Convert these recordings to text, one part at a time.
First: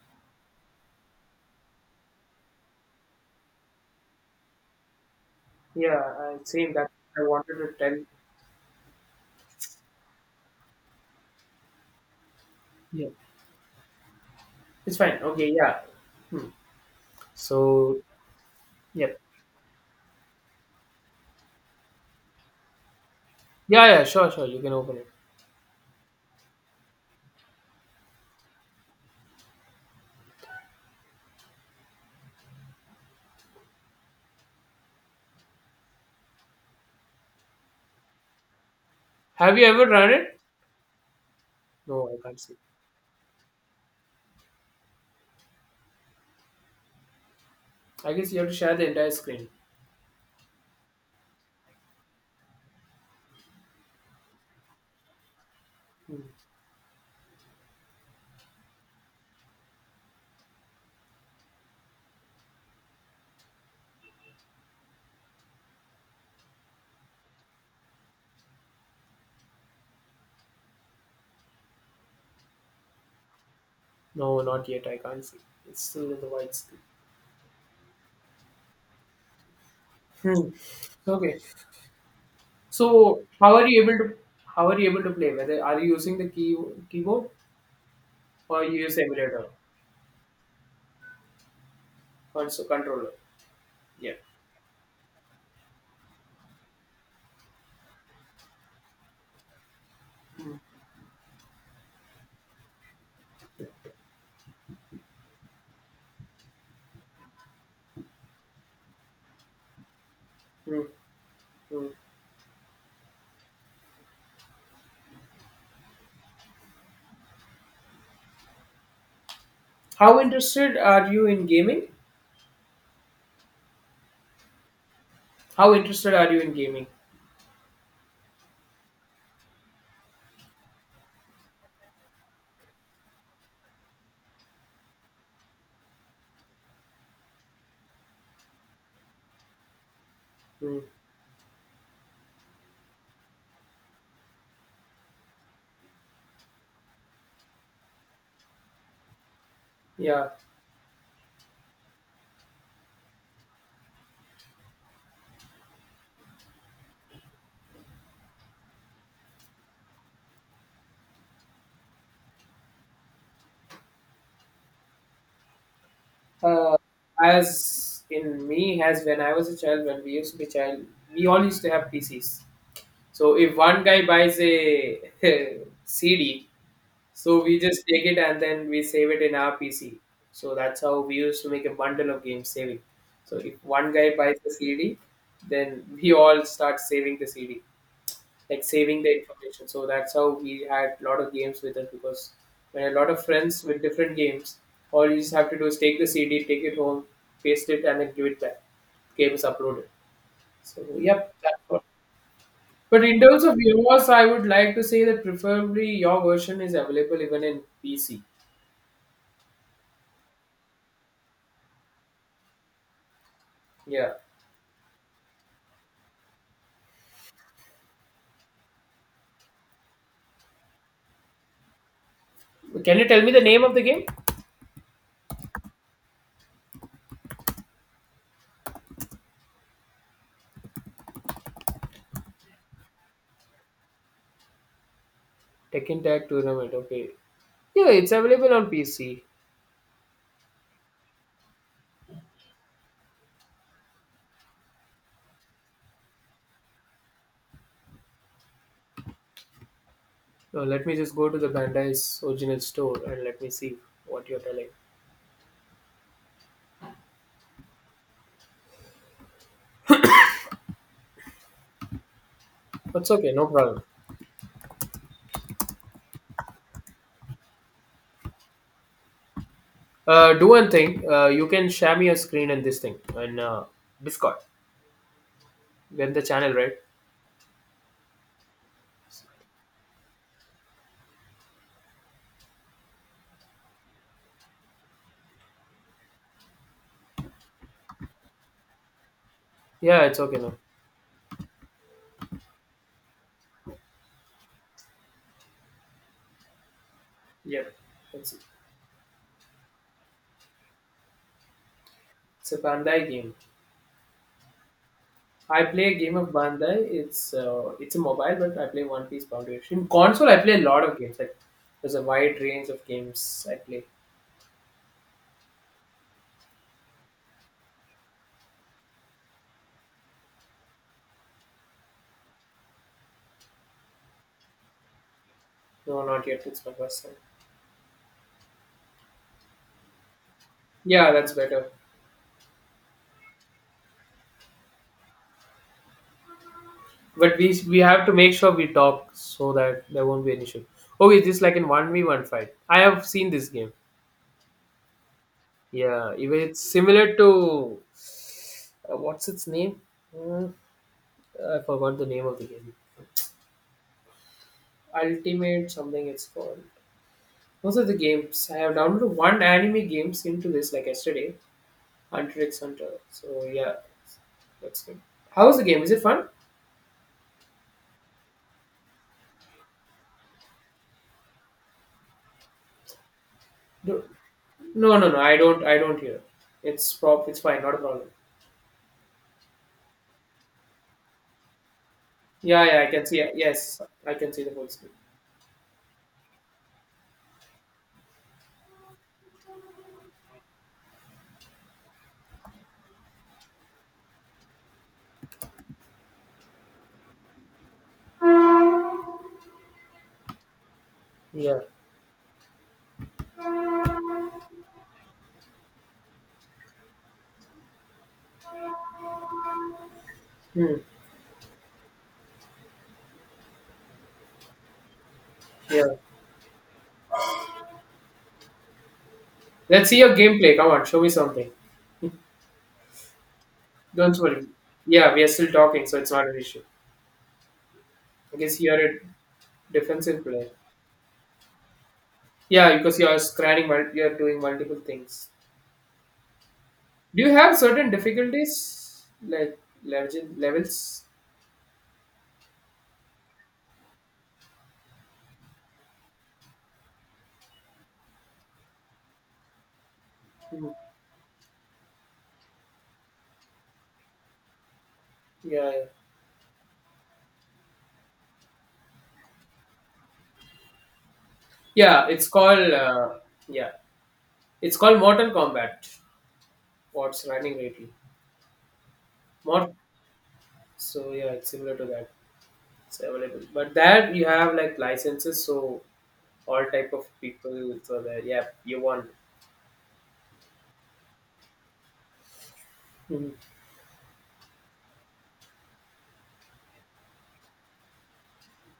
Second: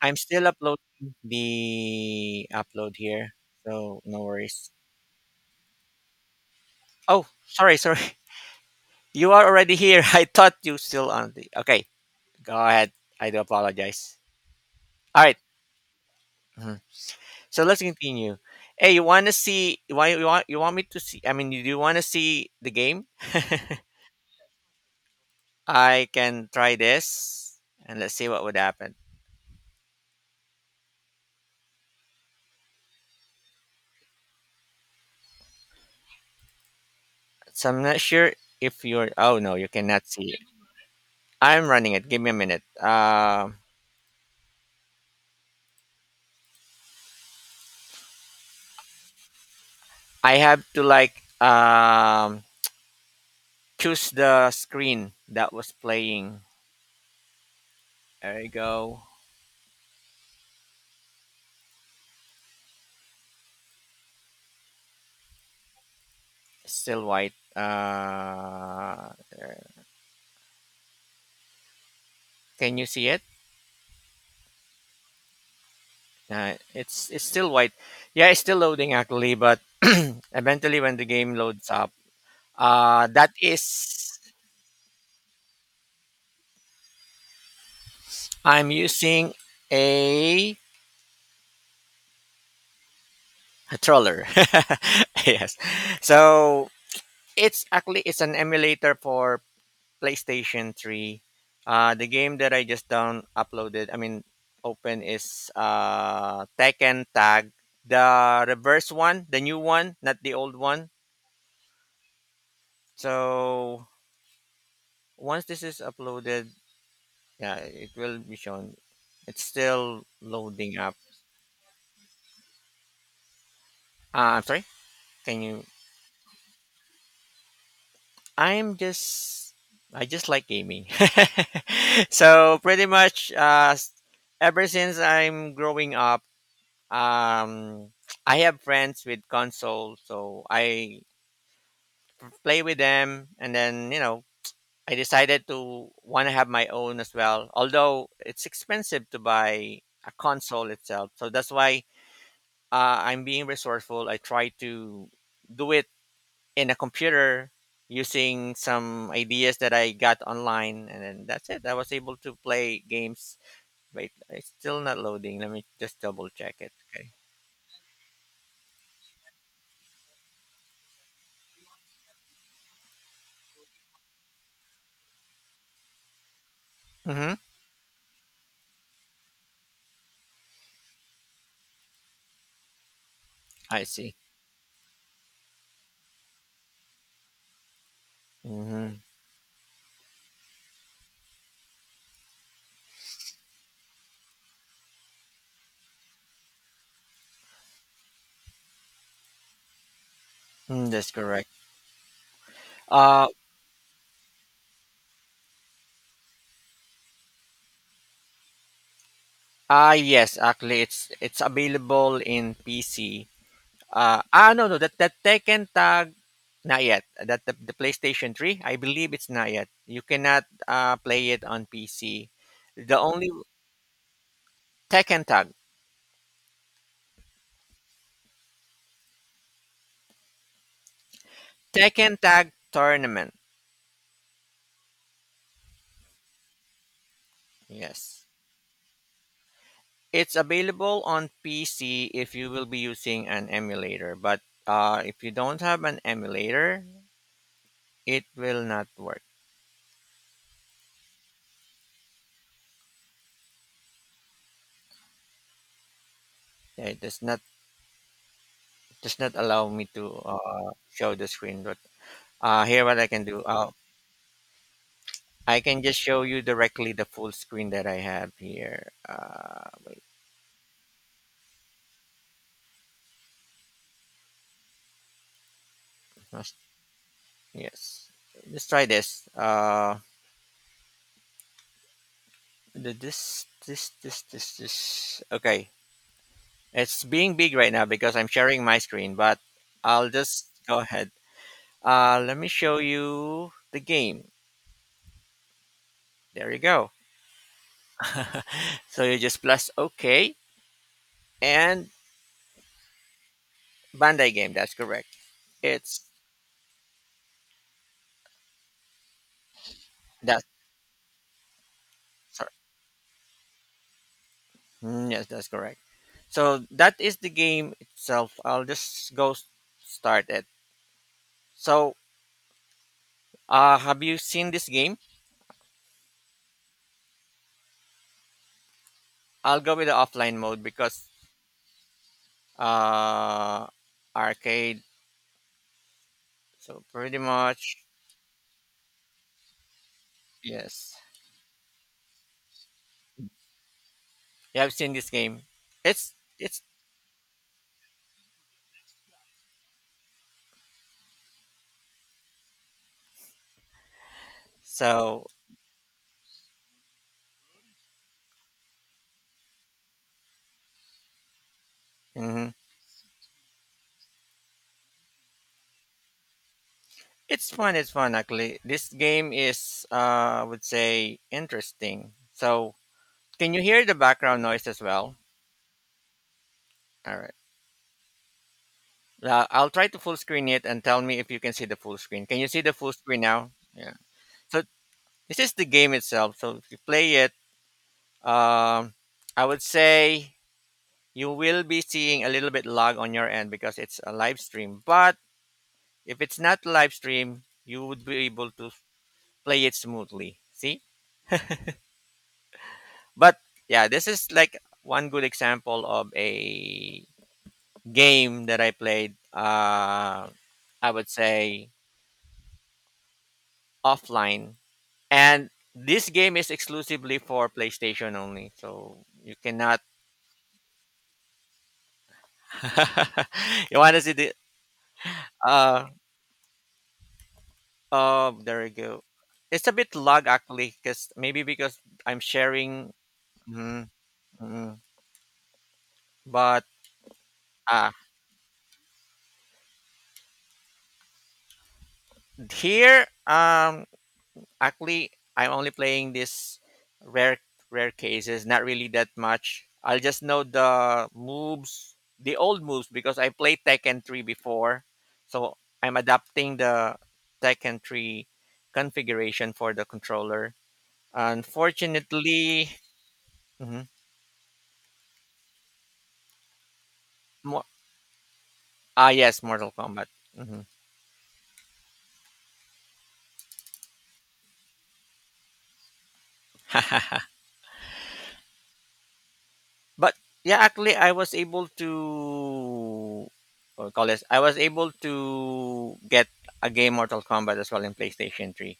I'm still uploading the upload here, so no worries. Yeah, I same that I Oh, wanted to sorry, sorry. tell. You are already here. I thought you still on the. Okay, go ahead. Yeah, I do apologize. it's fine. All right. Okay, yeah. Hmm. Mhm. So let's So, continue. Hey, you yep. want to see? You want me to see? I mean, you do want to see the game? Yeah, yeah, sure, sure, you can open it. I can try this, and let's see what would happen. So I'm not sure if you're. Oh no, Have you you ever cannot run see it? it. I'm running it. No, I Give me a can't see. minute. I guess you have to share the entire screen. I have to like um choose the screen that was Hmm. playing. There you go. Still white. Can you see it? No, not yet. I can't see. It's still in the white screen. it's still white. Yeah, it's still loading actually, but Hmm. eventually when the game Okay. loads up, So that how are you able to is how are you able to play? Whether are you using the keyboard or I'm you use using emulator a, console controller? a Yeah. troller. Yes. So it's actually it's an emulator for Hmm. PlayStation 3. The game that I just down uploaded, I mean, open is Tekken Tag, the reverse one, the new one, not the old Mm, one. mm. So once this is uploaded, yeah, it will be shown. It's still How loading interested up. are you in gaming? I'm sorry. Can you? How interested are you in gaming? I'm just. I just like gaming. So pretty much, ever since I'm growing up. um I have friends with consoles, so Hmm. I play with them. And then I decided to want to have my own as well, although it's expensive to buy a Yeah. console itself. So that's why I'm being resourceful. I try to do it in a computer using some ideas that I got online. And then that's it. I was able to play games. Wait, it's still not loading. Let me just double check it. Uh, Okay. as in me, as when I was a child, when we used to be child, we all used to have PCs. So if one guy buys a CD, Mm-hmm. so we just take it and then we save it in our PC. So that's how we used to make a bundle of games saving. So if I one see. guy buys the CD, then we all start saving the CD, like Mhm. saving the information. So that's how we had a lot of games with us because when a lot of friends with different games, all you just have to do is take the CD, take it home, paste it, and then give it back. Game is uploaded. So Mm, that's yep, correct. that's what. But in Uh, terms of yours, I would like to say that preferably your version is available even in PC. Yes, actually, it's available in PC. Yeah. No, no, that Tekken tag not yet. The PlayStation 3, I believe it's not yet. You cannot play it on PC. The Can you tell only me the name of the game? Tekken tag, Tekken tag tournament. Tekken Tag Tournament. Okay. Yeah, it's Yes, available on PC. it's available on PC if you will be using an emulator. But if you don't have an emulator, it will not work. Now let me just go to the Bandai's original store and let me see what you're telling. It does not allow me to show the screen. But here, what I That's can okay, do, no problem. I can just show you directly the full screen that I have here. Wait, Do one thing. You can share me a screen and this thing and Discord. Then the must- channel, right? yes. Let's try this. This. Okay, it's being big right now because I'm sharing my screen. But Yeah, I'll it's okay just now. go ahead. Let me show you the game. There you go. Yep. It's So you just plus OK and it's a Bandai game. Bandai game. That's correct. I play a It's game of Bandai. It's a mobile, but I play One Piece Foundation. In console, I that. play a lot of games. Like there's a wide Sorry. range of games I play. Mm, yes, that's correct. So that is the game itself. I'll just go start it. So, have you seen this game? No, not yet. It's my first time. I'll go with the offline mode because Yeah, that's better. uh, arcade. So pretty But we much, we have to make sure we talk so that there won't be an issue. yes. Okay, just like in one v one fight. I have seen this game. You have seen this game. It's Yeah, even it's it's similar to what's its name? Hmm, I forgot the name of the game. so. Ultimate something it's called. Most of the games. I have downloaded one anime games into this like yesterday, Hunter Mhm. x Hunter. So yeah, that's good. How is the game? Is it fun? It's fun. It's fun actually. This game is I would say interesting. So can you hear the Do- background noise as No, no, well? no. I don't. I don't hear. It's All prop. right. It's fine. Not a problem. I'll try to full screen it and tell me if you can see the full screen. Can you see Yeah, the yeah. I full can screen see. now? Yes, Yeah. I can see the So full screen. this is the game itself. So if you play it, um, I would say you will be seeing a little bit lag on your end because it's a live stream. But if it's not live stream, you would be able to play it smoothly. See? Yeah. But yeah, this is like one good example of a game that I played. Hmm. I would say offline and Yeah. this game is exclusively for PlayStation only, so you cannot. Let's see your gameplay. Come on, show me something. You want to see Don't the? worry. Yeah, we are still Uh, talking, so it's not an issue. I oh, guess there we you are a go. It's a bit defensive lag player. actually, because maybe because I'm Yeah, sharing. because you are scanning, Mm. You are doing Mm. multiple things. But Do you have uh, certain difficulties, like levels? here, actually, I'm only playing this rare rare cases, not really that much. I'll just know Mm, the moves, the old moves because I played Tekken 3 before. So yeah, yeah. I'm adapting the Tekken 3 configuration for the controller. Yeah, it's called Unfortunately. Yeah, Mhm. it's called Mortal Kombat. What's running mo- lately? Yes, Mortal Mort. Kombat. Mhm. So yeah, it's similar to that. It's available, but that you have like licenses, so all type of people. So there, yeah, you want. But yeah, actually, I was able to Mhm. what we call this. I was able to get a game Mortal Kombat as well in PlayStation 3.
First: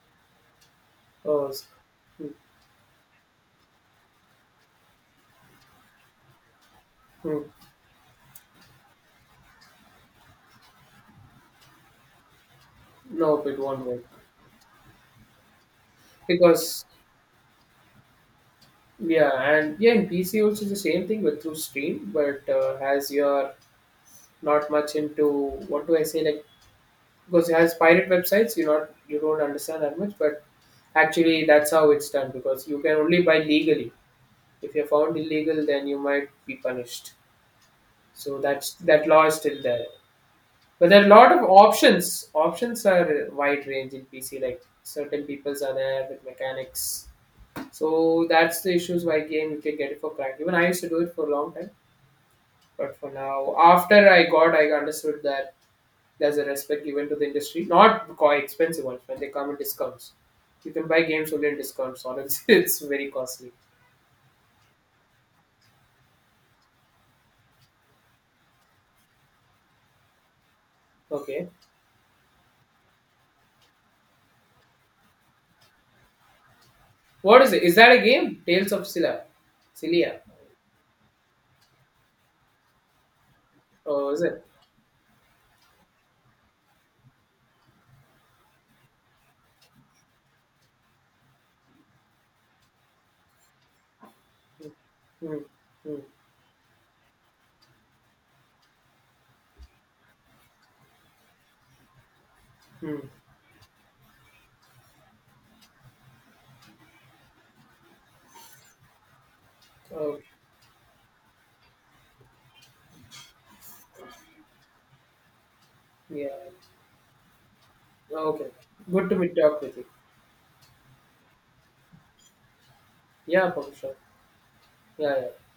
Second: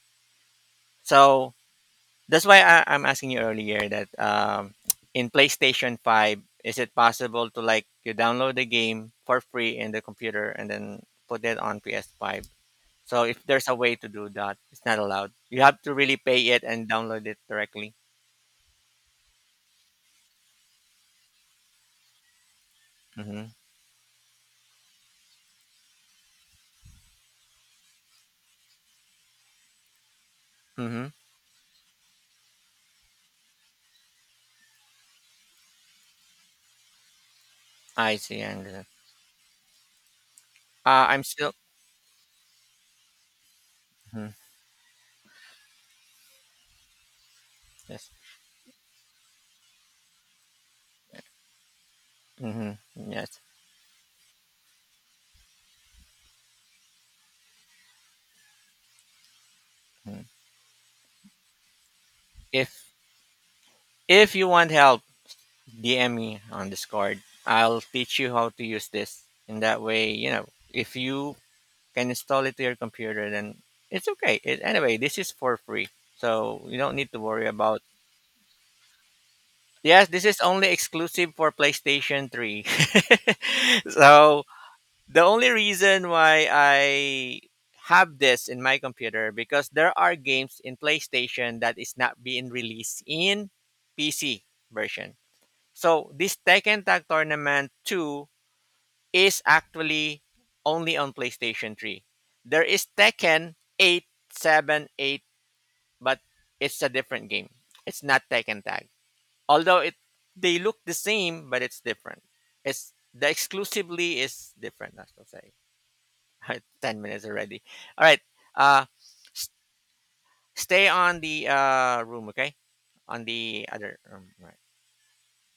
Oh, So s- that's why I'm asking you earlier that in PlayStation 5, is it possible mhm. to like you download the game for free in the computer and then put it on PS5? So if Nope, it there's a won't way work to do that, it's not allowed. You have to really pay it because and download it directly. yeah, and yeah, in PC also the same thing, but through Steam. But as Mm-hmm. you're not much into what do I say, like because it has pirate websites, you don't understand that much. But Mm-hmm. actually, that's how it's done because you can only buy legally. If you're found illegal, then you might be punished. I So see. I that's understand. that law is still there. But there are a I'm lot of still. options. Options are wide range in Mhm. PC. Like certain peoples are there with mechanics. Yes. So that's the issues why again you can get it for cracked. Even I used to do it for a long time, Mm-hmm. but for Yes. now, after I got, I understood that there's a respect given to the industry, not quite expensive ones when they come in discounts. Mhm. You can buy games only in discounts, or else it's If very costly. if you want help, DM me on Discord. I'll teach you how to use this. In that way, if you Okay, can install it to your computer, then it's okay. Anyway, this is for free, so you don't need to what worry is it? Is about. that a game? Tales of Scylla, Yes, Cilia? this is only exclusive for PlayStation 3. Oh, is So it? the only reason why I have this in my computer because there are games in PlayStation that is not being released in PC version. Hmm. Hmm. So this Tekken Tag Tournament 2 is actually only on PlayStation 3. There is Hmm. Tekken 8 7 8, but it's a different game. It's not Tekken Tag. Although it Oh, they look the same, but it's different. It's the exclusively is different, I should say. yeah. Right, 10 minutes already. All right. Okay. Uh, Good to meet s- talk with you. stay on the room, okay? On Yeah, the for sure. other room. Right. Yeah, yeah.